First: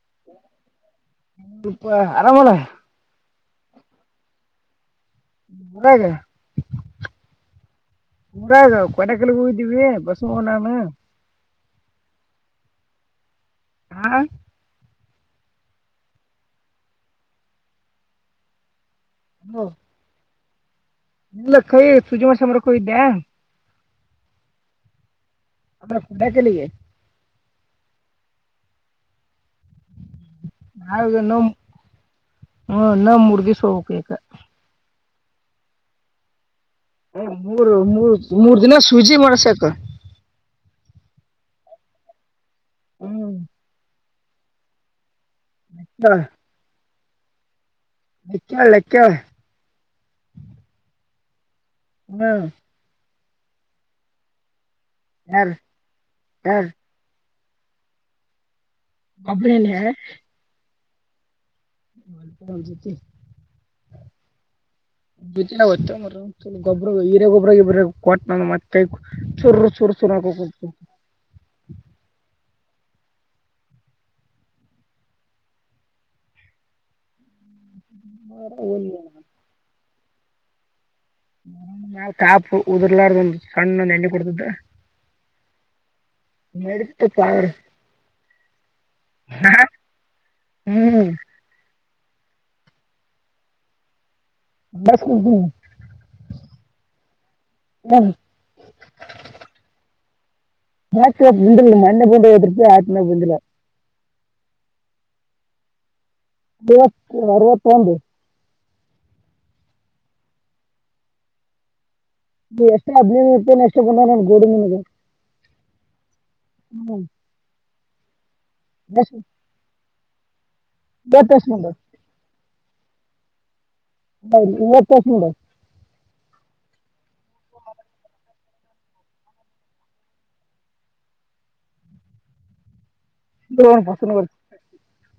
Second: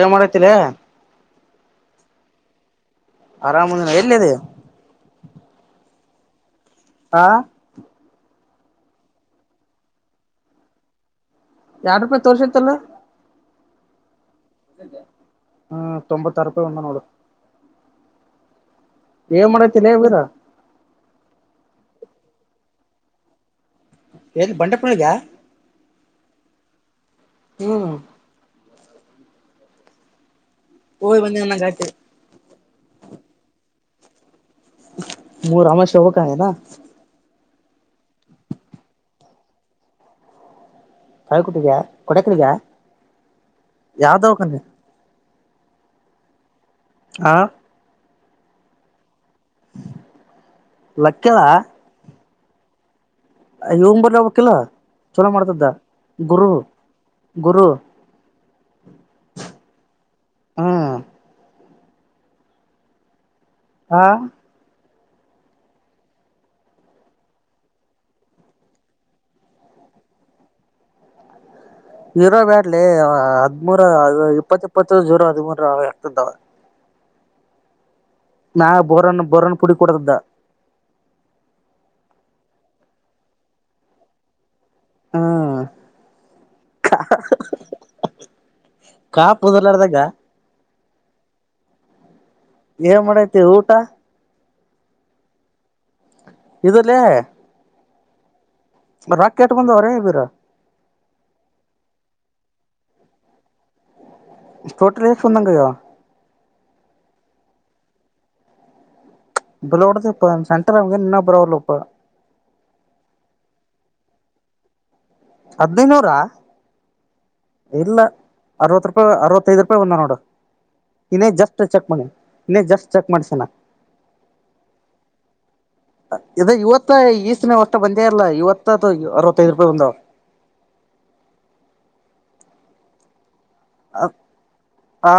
ಏನ್ ಮಾಡತಿಲೇ ಏನಿಲ್ಪ ಆರಾಮಲ್ಲ ಆರಾಮದಿನ ಎಲ್ಲಿದೆ ಉರಾಗ ಆ ಊಗ ಕೊಡೆಕಲ್ಕಲ ಹೋಗಿದಿವಿ ಬಸು ನಾನು ಎರಡ ರೂಪಾಯಿ ತೋರ್ಸತ್ತಲ್ಲ ಹಾ ಹ್ಮ್ ತೊಂಬತ್ತರೂಪಾಯಿ ಒಂದ ನೋಡು ಏನ್ ಮಾಡತ್ತಲ್ಲ ಹೇ ಬೀರಾ ಇಲ್ಲಕ್ಕ ಸುಜಮ ಸಮರ ಕಿದ್ದ್ಯಾ ಹಲ್ಲಿ ಬಂಂಡೆಪುಳ್ಳಗ ಅೆ ೋಟ ಕೆಲ್ಲಿಗೆ ಹ ನಾವ ಹೋಗಿ ನ ಬಂದೆ ಅನ್ನಂಗ ಆಯ್ತು ಹ್ಮ ನಮ್ ಹುಡ್ಗಿ ಸ ಹೋಗಬೇಕು [inaudible] ಮೂ ರಮ ಶವಕಾಯನಾ ಮೂರು ಮೂರ್ ಮೂರ್ ದಿನ ಸೂಜಿ ಮಾಡ್ಸಕ್ ತಾಯಕಟ್ಟಗ ಕೊಡಕಗ ಹ್ಮ್ ಯಾವ್ದಾವಕನ್ ಹ ಆ ಕ್ಕಳ ಕ್ಕಳೆ ಲಕ್ಕಳ ಹಾ ಯ ಬ ಬ ಕಲ ಚಲೋ ಯಾರ ಮಾಡ್ತಿದ್ದ ಗುರು ಯಾರ ಗುರು ಅಬರನ ಹ ಹಾ ಮಪನ್ ಜತಿ ಹಾ ಗೊಬ್ಬ್ರ ಹೀರೇ ಗೊಬ್ರ ಇಬ್ರ ಕೊಟ್ ನ ಮತ್ತ ಚೂರರು ಚೂರು ಚೂರು ಹಾಕ ರ ಬ್ಯಾಟ್ಲಿ ಹದಿಮೂರ ಇಪ್ಪತ್ತು ಇಪ್ಪತ್ತು ಜೂರೋ ಹದಿ್ಮೂರ ಆಗ್ತದಾವ ನಾ ಹಾಕೋಕೊಂತೀನಿ ಬೋರನ್ ಬೋರನ್ ಪುಡಿ ಕೊಡ್ದ ನ ನಾವ್ ಕಾಪ ಉದುರ್ಲಾರ್ದ ಒಂದ್ ಸಣ್ಣ ಒಂದ್ ಎಣ್ಣೆ ಕೊಡ್ತದ ನಡೀತಪ್ಪ ಅವ್ರು ಹ್ಮ್ ಕಪದಲ್ಲಾರ್ದಕ್ಕ ಹ್ಮ್ ಏನ್ ಮಾಡೈತಿ ಊಟ ಬ ಸ್ ಕುತ ಇದಲ್ಲೇ ಹ್ಮ ರಾ ಕೆಟ ಬಂದ ಅವರ ಬೀರ ಮಾ ಪಂಿಲ್ಲ ಮಣ್ಣೆ ಪುಂಡದ ಆತ್ಮ ಪಂಿಲ್ಲ ಫೋಟ ರಫೊಂದಂಗಯೋ ವತ್ತು ಅರವತ್ತೊಂದು ಬಲೋಡ್ದ ಇಪ್ಪ ಸೆಂಟರ್ಮ ನಿನ್ನ ಬರ ಅವಪ್ಪ ಎಷ್ಟು ಹದ್ಿನೈದು ಇರ್ಪ ಎಷ್ಟು ಬ ನ ಗೋಡ ಮ ಹದೈನೂರ ಇಲ್ಲ ಅರವತ್ತು ರೂಪಾ ಎಷ್ಟು ಅವತ್ತಐ ರೂಪಾಯಿಂದ ನೋಡ ಇನ್ನೇ ಇವತ್ತು ಎಷ್ಟು ಜಸ್ಟ್ ಬಂದ ಚೆಕ್ ಇನ್ನೇ ಜಸ್ಟ್ ಚೆಕ್ ಮಾಡ್ಸಣ ಹ ಇವತ ಎಷ್ಟು ಬಂದಾವರಿ ಇ ಇವತ್ತ ಈಸನೆ ಅಷ್ಟ ಬಂದೇ ಇಲ್ಲ ಇವತ್ತು ತ್ತ ಅರವತ್ತದು ರೂಪಾಯಿ ಬಂದು ನೋಡಿ ಹಂ ಬಸ್ಸನ್ನು ಆ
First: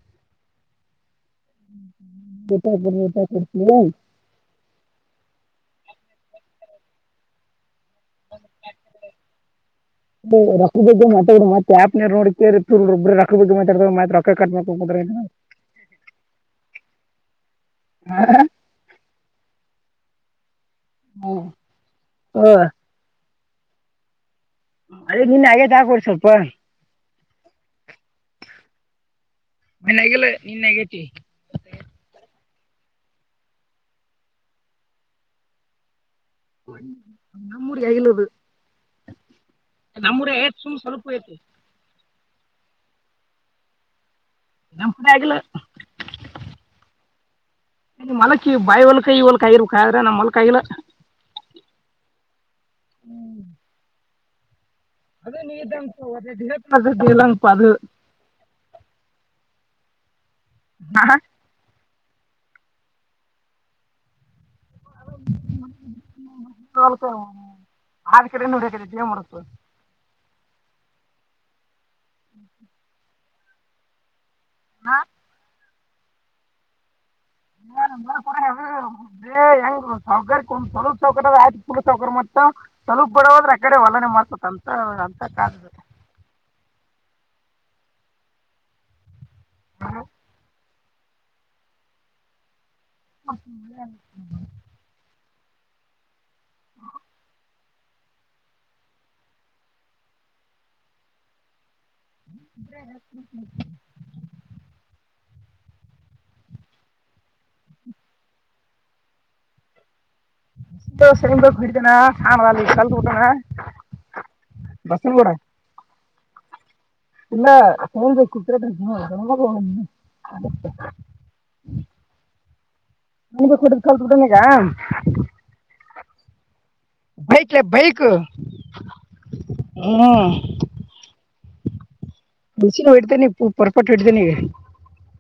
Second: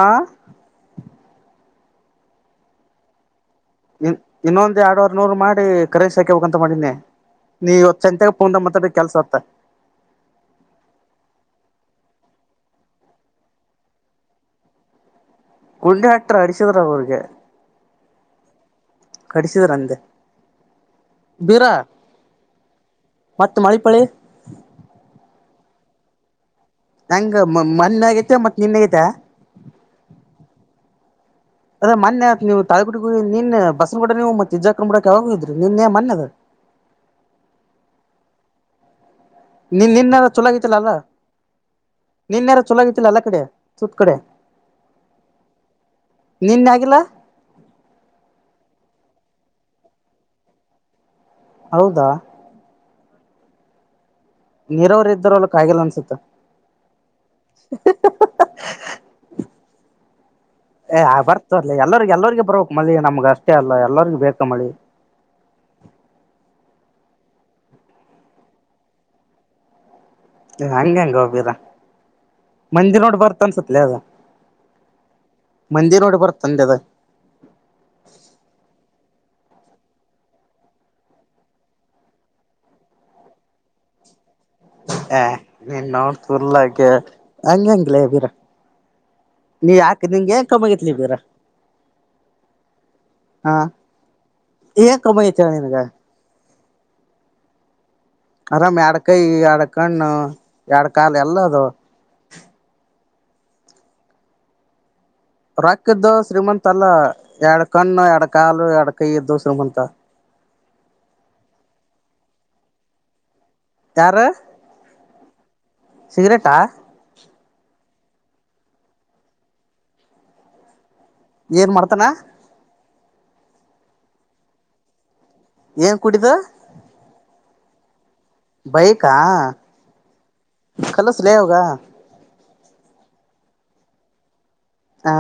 ಕೊಡ ಆಗಿಬಡು ಇ ಇನ್ನೊಂದ್ ಎರಡ್ವರ್ ನೂರ್ ಮಾಡ ಕರೆಸ್ಸಿ ಹಾಕೆ ಹೋಗಂತ ಮಾಡಿನಿ ನೀವ ಇವತ್ ಚಂತೆಕ ಪೋನಾಗ ಮಾತು ಆಡಿದರೆ ಕೆಲ್ಸ ಹೊತ್ತ ರೊಕ್ಕ ಬಗ್ಗೆ ಮಾತಾಡ ಮತ್ತ ಆಪ್ ನೀರ್ ನೋಡೊಬ್ ರಕ್ಕದ ಬಗ್ಗೆ ಮಾತಾಡತ ಮತ್ತತ್ ರೊಕ್ಕ ಕಟ್ ಮಾಡಿಕೊಂಡು ಕುಂತ್ರೆಅತಿನಿ ಗುಂಡಿ ಹಟ್ರ ಅಡಿಸಿದ್ರ ಅವ್ರಿಗೆ ಮಾಡರ್ ಕಡಿಸಿದ್ರಂಗ ಹ್ಮ ಹ್ಮ ಮತ್ತತ್ ಮಳಪಳೆ ಮಳಿ ನಿನ್ನ ಹಾಗೇದ ಹಾಕೋಡಿ ಸ್ವಲ್ಪ ನಂಗ ಮೊನ್ನೆ ಆಗೈತೆ ಮತ್ತತ್ ನಿನ್ ಆಗೈತೆ ಮನ್ಗಲ್ಲ ನಿನ್ನೆ ಹಗೇತಿ ತಾಳಗುಡಗ ನಿನ್ನ ಬಸ್ ಕೂಡ ನೀವು ಮೆಜಕನ್ ಕಡಕ್ಕೆಾವಾಗೋಗ ಇದಿ ನಿನ್ನೆ ಮನ್ ಅದ ನಮ್ಮ ಊರಿಗೆ ಆಾಗಿಲ್ಲುದು [inaudible] ನಿನ್ ನಿನ್ನೆಾರೇ ಚಲಾಗಿತ್ತಲ್ಲ ಅಲ್ಲ ಐತಿ ನಿನ್ನಯಾರ ಚೊಲಾಗಿತ್ತಲ್ಲ ಅಲ್ಲ ಕಡೆ ಸತು ಕಡೆ ನಮ್ಮಕಡೆ ಆಕಿಲ್ಲ ನಿನ್ನೆ ಆಗಿಲ್ಲ ನೀಮ ಹೊಲಕ ಬಾಯಿ ಒಲ್ಕಾಯಿ ಇವಲ್ಕಾಯರ್ಬೇಕ ಆದ್ರೆ ನಮ್ಮ್ ಮಲ್ಕೈಲ್ಲ ಹೌದಾ ನೀರಾವರಿ ಅದು ಇದ್ದರೊಲಕ್ ನೀನು ಆಗಿಲ್ಲ ಅನ್ಸುತ್ತ ಇದಂಗ ತಸತಲ್ಲಾಪ್ಪ ಅದು ಏ ಬರುತ್ತ ತೊಗಳೆ ಎಲ್ಲರಿ ಎಲ್ಲರ್ರಿಗೆ ಬರಬೇಕಕ್ ಮಳಿ ನಮ್ಗ್ ಅಷ್ಟೇ ಅಲ್ಲ ಎಲ್ಲರಿೂ ಬೇಕು ಮಳಿ ಆದ ಕಡೆ ನೋಡಕ ನೀಡುತ್ತದೆ ಏನ್ ಮಾಡಬೇಕೆ ಹಂಗೆ ಹಂಗೋ ಭಿರಾ ಮಂದಿ ನೋಡ್ ಬರ್ತ ಸುತ್ತಲೆ ಅದು ಹಾ ಮಂದಿನೆಡಿ ಬರುತ್ತದೆಂದು ಅದು ರಂಗ ಸೌಕಲಪ್ ಸೌಕರ್ಯದ ಆಯತ ಪು ಸೌಕರ ಮ ಸಲ ಬಡದ್ರೆ ಆಕಡೆ ವಲನೆ ಮಾರುತ್ತಿಂದ ಹ ನೀನ್ಮನ ಕಹೆ ಅಂಗಿಲ್ಲಲೀ ಬರ ನೀ ಹಾಕ ನಿಂಗ ಏನ್ ಕಮ್ಮಿ ಅಗಾಥಾ ಇಲಿ ಬರ ಏನ್ ಕಮ್ಮಿ [inaudible] ಆಗೈತಿ ನಿನಗ ಆರಾಮ್ ಎಡಕೈ ಎಡ್ ಕಣ್ಣು ಎಡ್ ಕಾಲ್ ಎಲ್ಲದು. ಹ ರೊಕ್ಕ ಇದ್ದು ಶ್ರೀಮಂತ ಅಲ್ಲ ಎರಡ್ ಕಣ್ಣ ಎರಡ ಕಾಲು ಎರಡ್ ಕೈ ಇದ್ದು ಶ್ರೀಮಂತ. ಯಾರ [unintelligible] ಬಸನ್ಗೂಡ ಸಿಗರೇಟಾ ಇಲ್ಲ. ತಗಳ್ಬೇಕು ಕುತ್ರೆಟ [unintelligible] ಏನ್ ಮಾಡ್ತಾನ ಮನಗೆ ಕೊಡಲ್ತ್ ಏನ್ ಕುೂಡಿದ ಬೈಕ್ ಬೈಕ ಹ ಹ್ಞೂ ಕಲ ಸಲೇ ಹೋಗ ಬಿಸಿನ ಹೂಡ್ತೇನೆ ಪೂ ಪರ್ಪೆಕ್ಟ್ ಹೂಡ್ತೇನ. ಹಾ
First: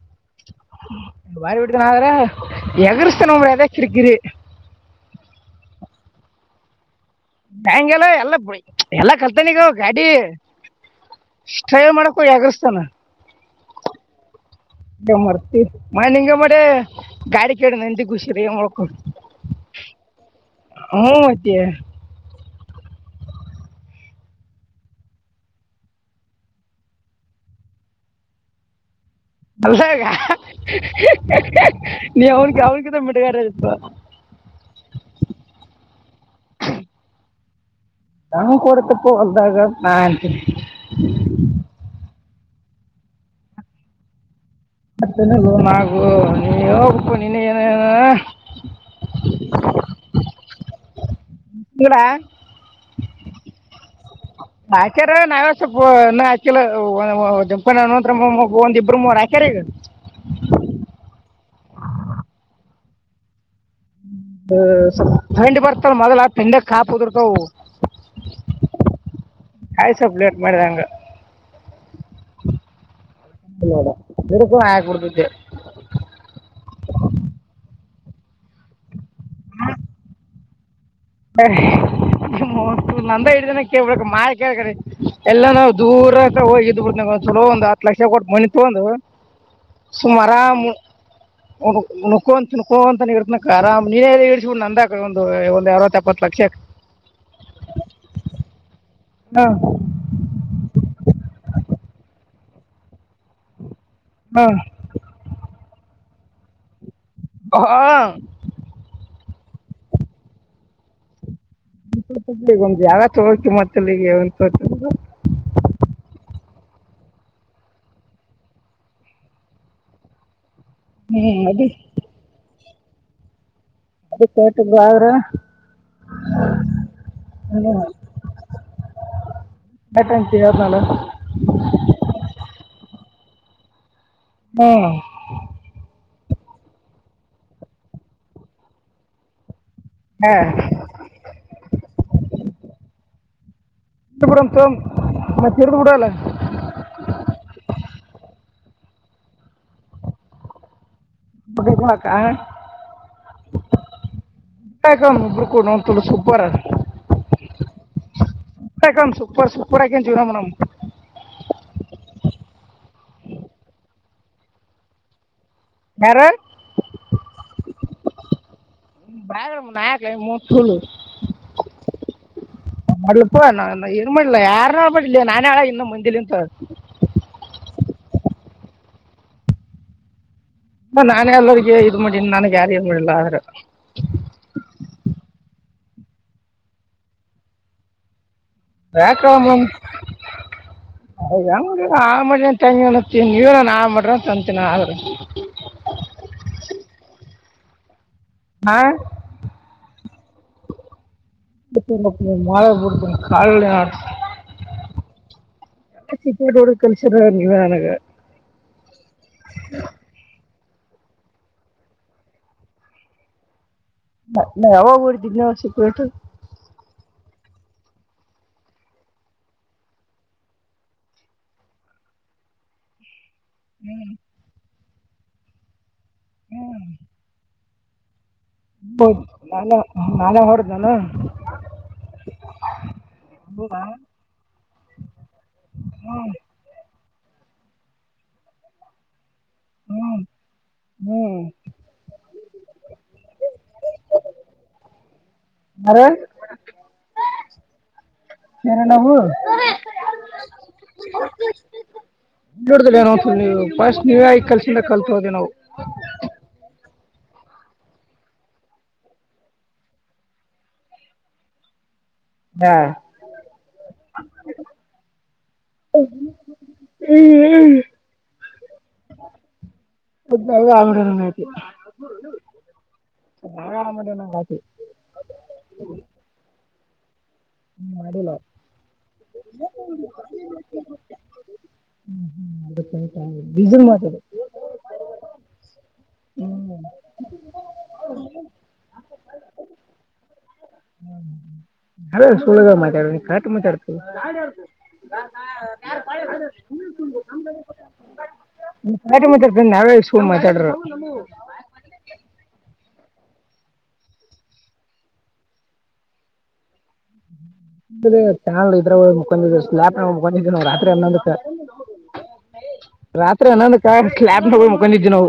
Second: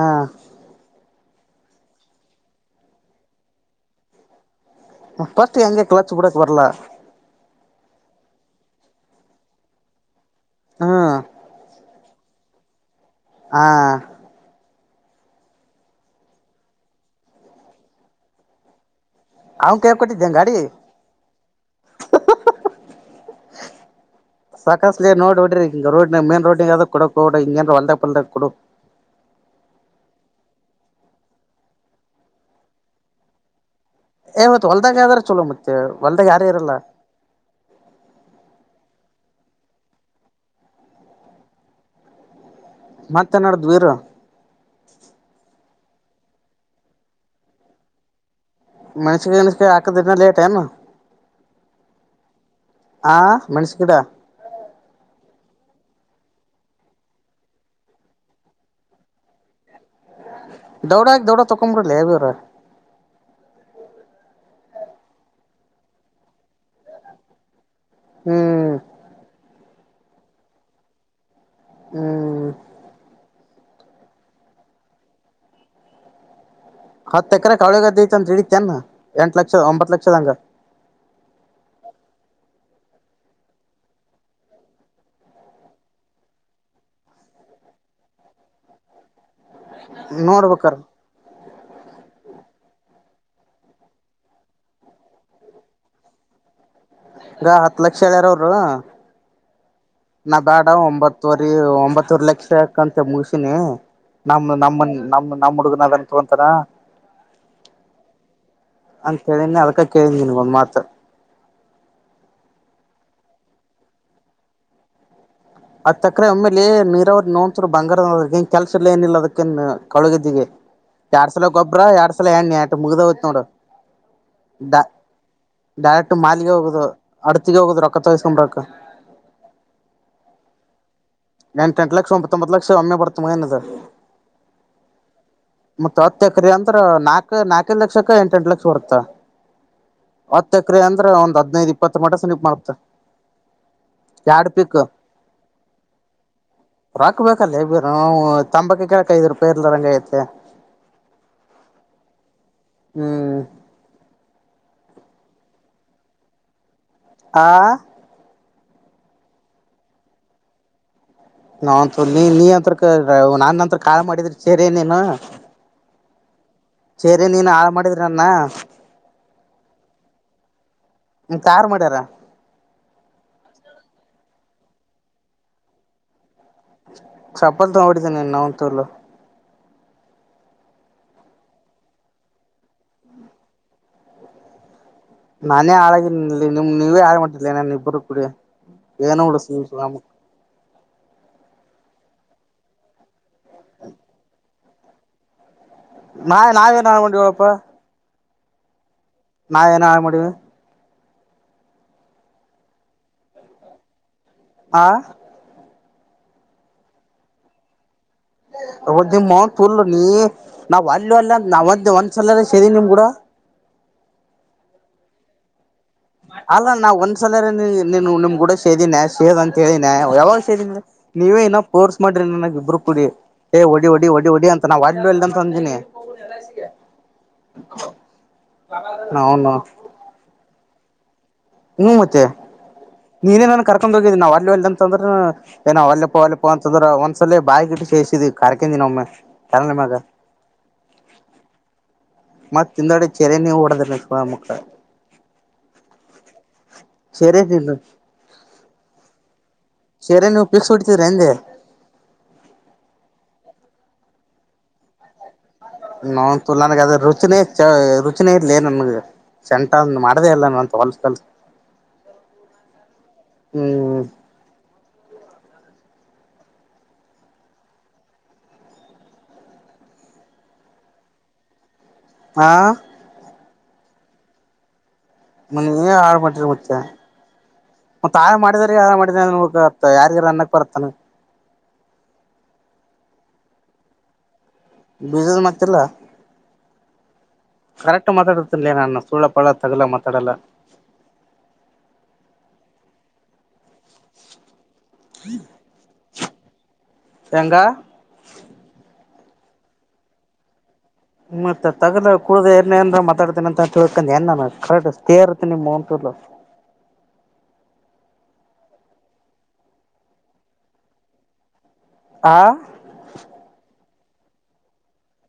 ಬಾರಿ ಬಿಡ್ತನ ಆದ್ರ ಎಗರಿಸತನದ ಕಿರಿಕಿರಿ ಫಸ್ಟ್ ಹೆಂಗೆ ಕ್ಲಾಚ್ ಬಿಡಕ್ ಬರ್ಲಾ ಬ್ಯಾಗೆಲ್ಲ ಎಲ್ಲುಡಿ ಎಲ್ಲ ಕಲ್ತನಿಗ ಗಾಡಿ ಹ್ಮ್ ಸ್ಟೇ ಮಾಡ ಕ ಅಗ್ರ್ತಾನ. ಹಾ ಮರ್ತಿ ಮ ನಿಂಗ ಮ ಗಾಡಿ ಕಡ ನಂದಿ ಷಿರಿಳ್ಕಡ್ ಹ ಕವ ಕೊಟ್ಟಡಿ ಎನ್ ಗಡಿ ಮತ್ತೆ ಸಾಕಷ್ಟ ನೋಡ್ಬ ಬಿಡ್ರಿಂಗ ರೋಡ್ ಮೇನ್ ರೋಡ್ ಕೊಡಕ್ ಹ ಹಿಂಗಏನ್ ಹೊಲ್ದ ಪಲ್ದಕ್ ಕೊಡ ಅಲ್ಲಾಗ ನೀ ಅವ್ರಿಗೆ ಅವ್ರಗಂತ ಬಿಟಗಾರ ಇತ್ತು. ಏ ಮತ್ ಹೊಲ್ದಾಗ ಆದದಾರ ಚಲೋ ಮತ್ತೆ ಹೊಲ್ದಾಗ ಯಾರು ಇರಲ್ಲ. ನಾಾನ ಕೂಡತಪ್ಪ್ದಾಗ ನಾ ಮತನಾಡ್ದ್ವಿರ. ಮತ್ತಗ ನಗು ನೀ ಹೋಗು ನಿನ್ನ ಏನ ಮನ್ಸಿಗೆ ಮನ್ಸಗೆ ಹಾಕದನ ಲೇಟ್ ಏನು. ಇಲ್ಲ ಹಾ ಮೆಣ್ಸ ಗಿಡ. ಆಚಾರ ನಾವೇ ಸ್ವಲ್ಪ ಆಲಂಪಾನಂ [unintelligible] ಒಂದ ಇಬರು ಮೂವರ ಹಕ್ಯಾರಿಗ ದೌಡಕ ದೌಡ ತಕೊಂಬಡೆಲ್ಲಿ ಬೀರ. ಹ ಸ್ವಲ್ ತಂಡಿ ಬರ್ತದ ಮೊದಲ ಆ ತಿಂಡಕ್ ಕಾಪದಿರ್ತಾವ ಹ್ಮ್. ಕಾಯ್ ಸ್ವಪ್ ಲೇಟ್ ಮಾಡಿದಂಗ ಹ್ಮ್. ನೋಡ ಬರಕು ಹ ಕುಡ್ತಿದ್ದೆ ಹತ್ತ ಎಕರೆ ಕಾವಳಿಗದೇ ಐತೆ ಅಂತ ಹಿಡಿತನ್ ಎಂಟು ಲಕ್ಷದ ಒಂಬತ್ತು ಲಕ್ಷದಗ ಹ ನಂದ ಇಡ್ದನ ಕೇಳ್ಬಬೇಕ್ ಮಾರಿ ಕೇಳ್ರಿ ಎಲ್ಲ ನಾವು ದೂರ ಹೋಗಿ ಇದ್ ಬಿಡ್ತೀನಿ ಒಂದ್ ಹತ್ ಲಕ್ಷ ಕೊಟ್ಟ ಮನಿ ತಗೊಂಡು ನೋಡ್ಬೇಕಾರ ನುಕೋಂತ ತಿನ್ನಕೋಅಂತ ಇರತನ ಆರಾಮ ನೀ ಇಸಬಿು ನಂದಕ ಒಂದು ಒಂದ ಅರವತ್ ಎಪ್ಪತೂ ಎಪ್ಪತ್ ಲಕ್ಷ ಈ ಹತ್ತು ಲಕ್ಷ ಹೇಳ್ಯಾರ ಅವರು ಹಾ ನಾ ಬೇಡ ಒಂಬತ್ತುವರಿ ಒಂಬತ್ತವರ ಲಕ್ಷ ಯಕಂತೆ ಮುಗಸಿನಿ ನಮ್ಮ ನಮ್ಮ ನಮ್ಮ ನಮ್ಮಹುಡುಗ ಗ ನನ್ ತಗೊಂತಾರ ಹಾ ಕೇಳ ಅದಕ್ಕ ಕೇಳ ಒಂದು ಮಾತ ಈಗ ಒಂದ್ ಯಾಗ ತಗೋತ ಕಿಮ್ಮತ್ತಲ್ಲಿಗ ಒ ತೋ ಅದ್ ತಕ್ರೆ ಒಮ್ಮೇಲಿ ನೀರಾವ್ರ ನೋತ್ರು ಬಂಗಾರದನ್ ಕೆಲ್ಸ ಎಲ್ಲ ಏನಿಲ್ಲ ಅದಕ್ಕೇ ಕಳಗೆದಿಗೆ ಹ್ಞೂ ಎರಡ್ ಸಲ ಅದು ಗೊಬ್ಬರ ಎರಡ್ ಸಲ ಎಣ್ಣೆ ಮುಗದಹೋತ್ತ ನೋಡ ಅದು ತೋಟದ್ದು ಡ ಆದ್ರೆ ಡರೆಕ್ಟ್ ಮಾಲಿಗೆ ಹೋಗುದು ಅಡತೀಗೆ ಹ್ಞೂ ಹೋಗುದು ರೊಕ್ಕ ತೋಸ್ಕೊಂಡ್ರೊಕ್ಕ ಕಾರ ನಳ ಎಂಟ ಎಂಟ್ ಲಕ್ಷ ಒಂಬತ್ತೊಂಬತ್ತ್ತು ಲಕ್ಷ ಒಮ್ಮೆ ಬರ್ತ ಮಗ ನಂದ ಹ್ಮ್ ಹತ್ತ ಎಕ್ರೆ ಅಂತ್ರ ನಾಕ್ ನಾಲ್ಕೈ ಲಕ್ಷಕ್ಕ ಎಂಟ ಎಂಟು ಲಕ್ಷ ಬರುತ್ತ ಹಾಂ ಹತ್ತು ಎಕರೆ ಅಂದ್ರೆ ಒಂದ್ ಹದನೈದ ಇಪ್ಪತ್ತು ಮಟ ಸನೀಪ್ ಬರತ್ [inaudible] ನ ತದು ರೊಕ್ಕ ಕ ಬೇಕಲ ಬಿರ ತಂಬಕ ಕೆಳಕ್ ಐದು ರೂಪಾಯಿ ಇರ್ಲಾರ್ದಂಗ್ ಆಗೈತ್ಲೇ ದ ತಕಾಗ ಹ್ಮ್ [inaudible] ಊ ಒಬ್ರು ಕೂಡ ಒಂತಲ ಸೂಪರ್ ಅ [unintelligible] ಆಹಾ ಸೂಪರ್ ಸೂಪರ್ ಹಾಕ ಜೀವನ ಮಾಡುಮ್ಮ ನಾವಂತು ನೀ ನೀ ಅಂತ ನಾನಂತ್ರ ಕಾಳ್ ಮಾಡಿದ್ರಿ ಸೇರಿ ನೀನು ಯಾರ ಸರಿ ನೀನ್ ಆರಾಮ ಮಾಡಿದ ನ್ನ ನಾಯಕ ಮೂ ಸುಳ್ಳು ಮತ್ ಯಾರ್ ಮಾಡ್ಯಾರ ಮಾಡೀಲಪ್ಪ ಏನು ಮಾಡಿಲ್ಲ ಯಾರು ನಲಿಲ್ಲ ನಾನ್ ಹೇಳಾ ಇನ್ನು ಮುಂದಲಿ ಅಂತ ಚಪ್ಪಲ್ ಆಡಿಿದ್ದನೆ ನಂತೂರ್ಲ ನಾನೇ ಎಲ್ಲರ್ಗ ಇದ್ ಮಾಡನ ನನ್ಗೆ ಯಾರು ಇದ ಮಾಡಿಲ್ಲ ಆದ್ರ ನಾನೇ ಹಾಳಾಗಿ ನಿಮ ನೀವೇ ಹಾಳ್ ಮಾಡತಿದರ್ಲ ನಾನನ್ ಇಬ್ಬರು ಕುೂಡಿ ಯಕ [inaudible] ಆ ಮಾಡಿನ್ ತಂಗಿ ಅತ್ತಿ ನೀವ ನಾನು ಆ ಮಾಡ್ರಂತ ಅಂತೀನ ಆ್ರ ನಾ್ ನಾವೇನ್ ಮಾಡ ಮಾಡವಳಪ್ಪ ಹಾ ನಾವ ಏನ ಆ ಮಾಡೀವಿ ಇ ಮಾಳೆ ಬಡ್ತ ಕಾಲ ಯಾರ [unintelligible] ಹಾ ಸಿಟೋಡು ಕಲ್ಸರ ನೀವ ನನಗ ಒದ ಮನ್ ತುರಲ ನೀ [unintelligible] ನಾವು ವಾಲ್ಯೂ ಅಲ್ಲ ನಾವು ಒಂದು ಒಂದು ಸಲ ಸರಿ ನಿಮ್ಮ ಕೂಡ ಹ ಯಾವಾಗ ಊ [unintelligible] ರ್ಿದ್ ನ ಸಿ ಅಲ್ಲ ನಾವ್ ಒಂದ ನೀನು ನಿಮ್ ಕೂಡ ಸೇದೀಿನ ಸೇದ್ ಅಂತ ಹೇಳಿನ ಯಾವಾಗ ಸೇದಿನನಿ ನೀವೇ ಇನ ಕೋರ್ಸ್ ಮಾಡ್ರಿ ನನಗ್ ಇಬ್ಬರು ಕುಡಿ ಹ ಒಡಿ ಒಡಿ ಒಡಿ ಸ ನಾ ವಾಡ್ಲುವೆ ಎಲ್ಲ ಅಂತಂದಿನಿ ಹೋಗನಲ್ಲ ಸಿಗ [inaudible] ಹ ಹೌದು ನಾನ ನಾನ ಹೊರ [unintelligible] ಲ್ಲಾ ಹ್ಮ ಮತ್ತೆ ನೀನೇನಾನನ್ ಹ್ಞೂ ಕರ್ಕೊಂಡ್ ಹೋಗಿದ್ದೀಿ ನಾವ್ ಅಲ್ಲ ಎಲ್ಲಂತಂದ್ರ ಏನಾವ ಅಲ್ಲಪ್ಪ ಅಲ್ಲಪ್ಪಾ ಅಂತಂದ್ರ ಒ ಅಸಲ್ಲೇ ಬಾಯ ಕಿಟ್ಟಿ ಚೇಸಿದಿದೆ ಕರಕೆಿಂದಿನ ಒಮ್ಮೆ ಚನ್ನಲ್ಲ ಮಾಗ ಹ್ಞೂ ಮತ್ತತ್ ತಿಂದಾಡೆ ಚೆರೆ ನೀವು ಓಡದ್ರ ಮಕ್ಳ ಯ [unintelligible] ಸರಿದಿಲ್ಲ ಹರ ನವುು [unintelligible] ಶೇರೆ ನೀವು ಪಿಕ್ಸ್ ಹಡ್ತೀ್ರ ಎಂದೆ ನೋಡಿದ್ರೆ ಏನೋ ನೀವು ಫಸ್ಟ್ ನೀವೇ ಈ ಕಲಸಿಂದ ಕಲ್ತೋದೆ ನಾವು ನಾ ತುಲಾನ ಅದ [unintelligible] ರುಚಿನೇ ಚ ರುಚಿನೇ ಇರಲಿ ನನ್ಗೆ ಸೆಂಟ ಅ ಮಾಡದೆೇ ಇಲ್ಲ ನಂತ ಹೋಲ್ಸ ಕಲ್ಸ ಹಾ ಹ ಆಂಗಡಐತಿ [unintelligible] ಆ ಆರಾಮ ಅದಿನ ಹಾಕೀ ನನ್ನ ನೀವೇ ಹಾಳ ಮಾಡಿರ್ ಹುಚ್ಚ ಮತ್ತ ಹಾಳ ಮಾಡಿಲ್ಲ ಮಾಡಿದಿರಿ ಹಾಳ ಮಾಡಿದೀ ಅನ್ಬೆಕ್ ಯಾರಗಾರ ಅನ್ನಕ್ ಬರತ್ತನ ಹ್ಮ ಹ್ಮ್ ಐತೈತ ಬೀಜಲ ಮಾತಡು ಬೀಜದ ಮತ್ತಿಲ್ಲ ಹ್ಞೂ ಕರೆಕ್ಟ್ ಮಾತಾಡಿರ್ತಿನ್ಲೇ ನಾನು ಸುಳ್ಳ ಪಳ್ಳ ತಗಲ ಮಾತಾಡಲ್ಲ ಏ ಸುಳ್ಳದಾಗ ಮಾತಾಡನಿ ಕರೆಕ್ಟ್ ಮಾತಾಡತಿ ನಾ ಯು [unintelligible] ಪಾಯ ಹೋದೊರ್ಸ್ ಹ್ಮ ಶೇಂಗಾ ಖಾಟಿಮಾತಾಡ್ತೀನಿ ಇಟ್ಟ ಸುಳ್ಳ ಮಾತಾಡರು ಮತ್ತೆ ತಗದ ಕುಡ್ದ ಇಲ್ಲ ಏನ್ ಮಾತಾಡ್ತೇನ ಅಂತಂತ ತಿಳ್ಕೊಂಡ ಏನ ಕರೆಕ್ ಸ್ಟೇ ಇರುತ್ತೆ ನಿಮಮ್ಮೂ [unintelligible] ಇದ್ರ ಸಣದ ಇದ್ರಗ ಹೋಗಿ ಮಕೊಂಡಿದೆ ಸ್ನ್ಯಾಪದಾಗ ಮಕೊಂಡಿದೆನೊ ರಾತ್ರಿ ಹನ್ನೊಂದುಕ್ ಆ ರಾತ್ರಿ ಹನ್ನೊಂದಕ ಕ್ಲ್ಯಾಪ್ ಹೋಗ ಮಕೊಂಡಿದೆವ ನಾವು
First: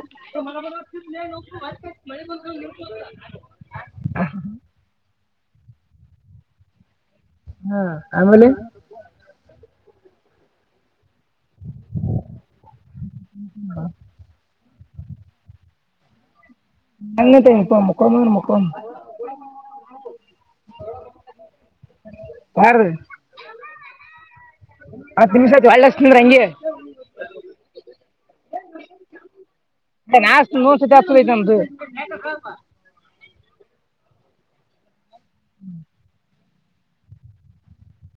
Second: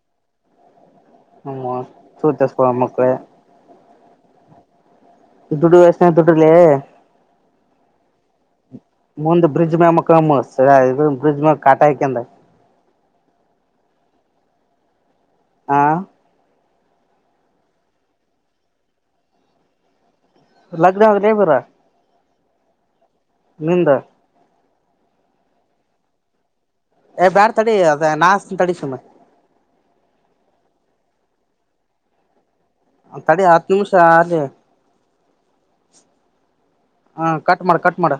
ನಿಂವನ್ ಚುತೆ ಸುಳಿಮಕ್ಕಳೇ ದುಡಿ ವಯಸನ್ಯಾಗ್ ದುಡ್ರೇಲೆ ಹಾ ಆಮೇಲೆ ಬ್ರಿಜ್ಮಮ್ಯಾಗ ಮಕ್ಕಳಮ್ ಸೃದು ಬ್ರಿಜಮ್ಯಾಗ ಕಾಟಾ ಹೈಕಂದ ಹ್ಮ [unintelligible] ಹ ನಿಟೆನಪ ಮಕ್ಕೊಳಮಂದ್ರ ಮಕ್ಕಳಮ ಲಗ್ನ ಹೋಗ್ಲೆ ಬರ ಯಾರೀ ನಿಂದ ಹತ್ತ ನಿಮಿಷ ಆತ ಹೊಳ್ಳ ಹಸ್ತಿನಿಂದ್ರ ಹಂಗೆ ಏ ಬ್ಯಾಡ ತಡಿ ಅದ ನಾ ಹಸ್ತೀನಿ ತಡಿ ಸುಮ್ಮ ತ್ದ ನಂದು ತಡಿ ಹತ್ತು ನಿಮಿಷ ಆಲಿ ಹ್ಮ್ ಹಾ ಕಟ್ ಮಾಡ ಕಟ್ ಮಾಡ